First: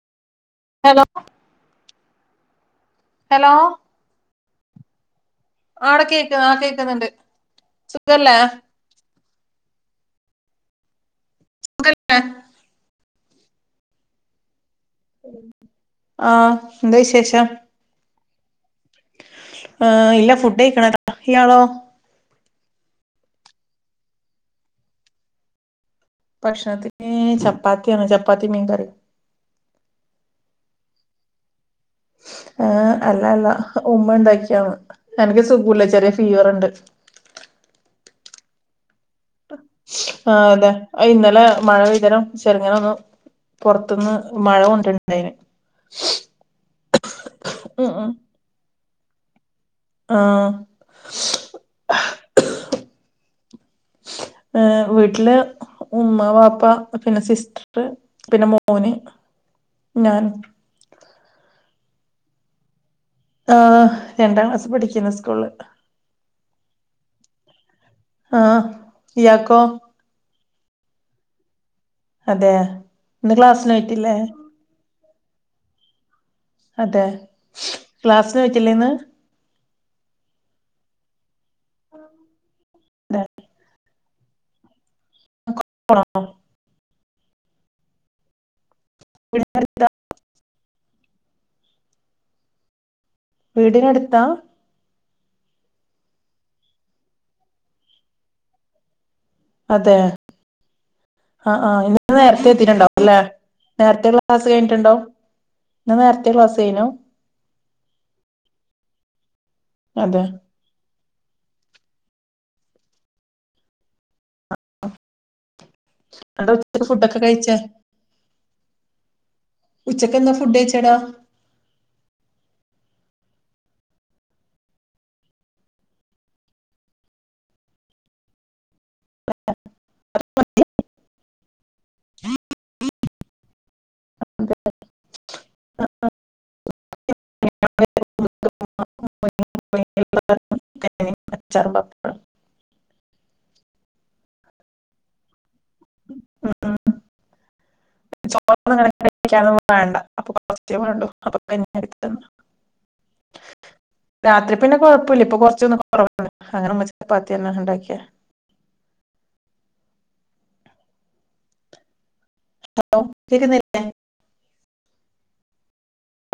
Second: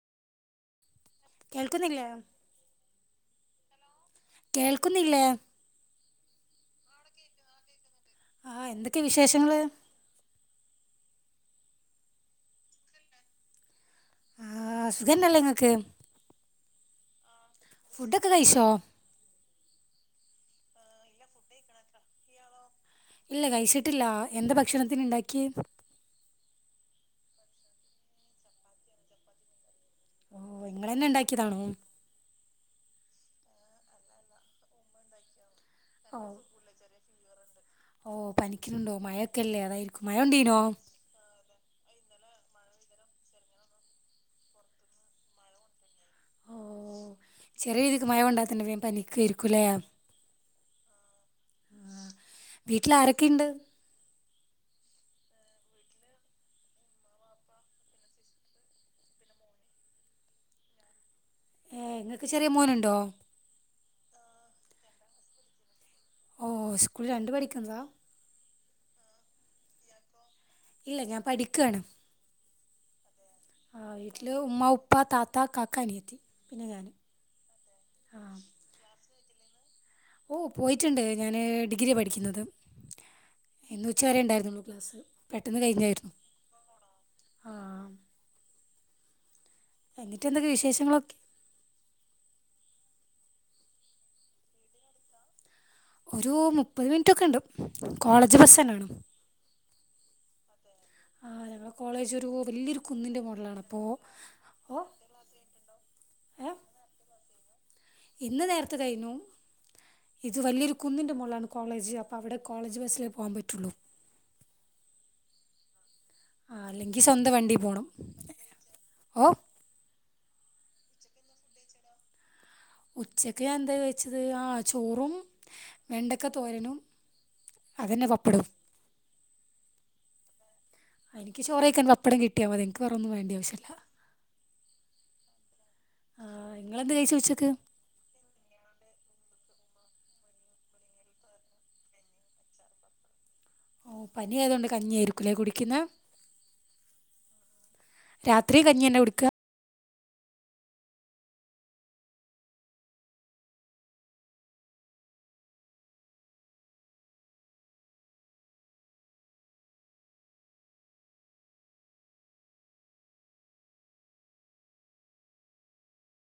Hello കേൾക്കുന്നില്ലേ hello കേൾക്കുന്നല്ലേ ആട കേക്കുന്ന ആ കേക്കുന്നുണ്ട് സുഖല്ലേ ആ എന്തൊക്കെ വിശേഷങ്ങൾ സുഖല്ലെ ആഹ് സുഖന്നല്ലേ എങ്ങക്ക് എന്ത വിശേഷം ഫുഡൊക്കെ കഴിച്ചോ അ -ഇല്ല ഫുഡ് കഴിക്കണ ഇയാളോ ഇല്ല കഴിച്ചിട്ടില്ല എന്താ ഭക്ഷണത്തിന് ഇണ്ടാക്കി ഭക്ഷണത്തി ചപ്പാത്തിയാണ് ചപ്പാത്തി മീൻകറി ഓ ഇങ്ങളെന്നെ ഉണ്ടാക്കിയതാണോ ആഏ അല്ല അല്ല ഉമ്മ ഉണ്ടാക്കിയാണ് എനിക്ക് സുഖ കൂത ചെറിയ ഓ ഫീവറുണ്ട് ഓ പനിക്കലുണ്ടോ ആഹ അതെ ഇന്നലെ മഴ പെയ്തരം ചെരിങ്ങനെ ഒന്ന് പുൊറത്തുന്ന് മഴ കൊണ്ടുണ്ടയന്. മ് ചെറിയ ഉം രീതിക്ക് ഉം മഴ കൊണ്ടാത്തന്നെ വേഗം പനിക്കേർ ക്കുലെ ആഹ് വീട്ടിൽ ആരൊക്കെ ഇണ്ട്? ഏ വീട്ടില് ഉമ്മ, വാ പ്പ, പിന്നെ സിസ്റ്റര്, പിന്നെ മോന് ഞാനും ഏ് ഇങ്ങക്ക് ചെറിയ മോനുണ്ടോ? ആ രണ്ടാം ക്ലാസ് പഠിക്കുന്ന സ്കൂള്. ഓ സ്കൂളിൽ രണ്ട് പഠിക്കുന്നതാ ആഹ ഇയാക്കോ? ഇല്ല ഞാൻ പഠിക്കയാണ്. അതെ. ഇന്ന് ക്ലാസ്സിന് ആ പോയിട്ടില്ലേ വീട്ടില് ഉമ്മ, ഉപ്പ, താത്ത, കാക്ക, അനിയത്തി പിന്നെ ഞാന്. അതെ ക്ലാസ്സിന് പോയ ട്ടില്ലെന്ന് ഓ പോയിട്ടുണ്ട് ഞാന് ഡിഗ്രി പഠിക്കുന്നത്. അതെ ഇന്ന് ഉച്ച വരെ ഉണ്ടാർന്നൊള്ളു ക്ലാസ്സ്‌. പെട്ടെന്ന് പോണോ കഴിഞ്ഞായിരുന്നു ആഹ. [inaudible] എന്നിട്ട് എന്തൊക്കെ വിശേഷങ്ങളൊക്കെ. വീടിനടുത്താ ഒരു മുപ്പത് മിനിറ്റൊക്കെ ഉണ്ട് കോളേജ് ബസ് തന്നെ ആണ്. അതെ [inaudible] ആഹ് ആഹ് ഇന്ന കോളേജ് ഒരു നേരത്തെ വലിയൊരു എത്തിട്ടുണ്ടാവും അല്ലെ കുന്നിൻ്റെ മുകളിലാണ് അപ്പോൾ നേരത്തെ ക്ലാസ്സ് ഓ കഴിഞ്ഞിട്ടുണ്ടോ. ഇന്ന് നേരെത്തെ ഏ ക്ലാസ് ആയിരുന്നു ഇന്ന് നേരത്തെ കഴിഞ്ഞു അതെ ഇത് വലിയൊരു കുന്നിന്റെ മോളിലാണ് കോളേജ് അപ്പൊ അവിടെ കോളേജ് ബസിലേ പോകാൻ പറ്റുള്ളു. സ്വന്തം വണ്ടി പോകണം [unintelligible] ഓ [unintelligible] ഉച്ചക്ക് ഞാൻ എന്താ കയ്ച്ചത് ആ ചോറും വെണ്ടക്ക തോരനും അതന്നെ വപ്പടും. എനിക്ക് ചോറെയ്ക്കാൻ പപ്പടം കിട്ടിയാൽ മതി എനിക്ക് വേറൊന്നും വേണ്ടിയ ആവശ്യല്ല. ആ ഇങ്ങളെന്തെ കയ്ച്ചു ഉച്ചക്ക് [unintelligible] ഓ പനിിയായതുകൊണ്ട് കഞ്ഞിയ ആായിരിക്കു ലേ കുടി രാത്രി കഞ്ഞി തന്നെ കുടിക്കുക [unintelligible] [unintelligible] [inaudible] രാത്രി പിന്നെ കൊഴപ്പമില്ല ഇപ്പൊ കൊറച്ചൊന്നും കൊറവണ്ട് അങ്ങനെമ്മ ചപ്പാത്തി തന്നെ ഉണ്ടാക്കിയെ ഹലോ കേക്കുന്നില്ലേ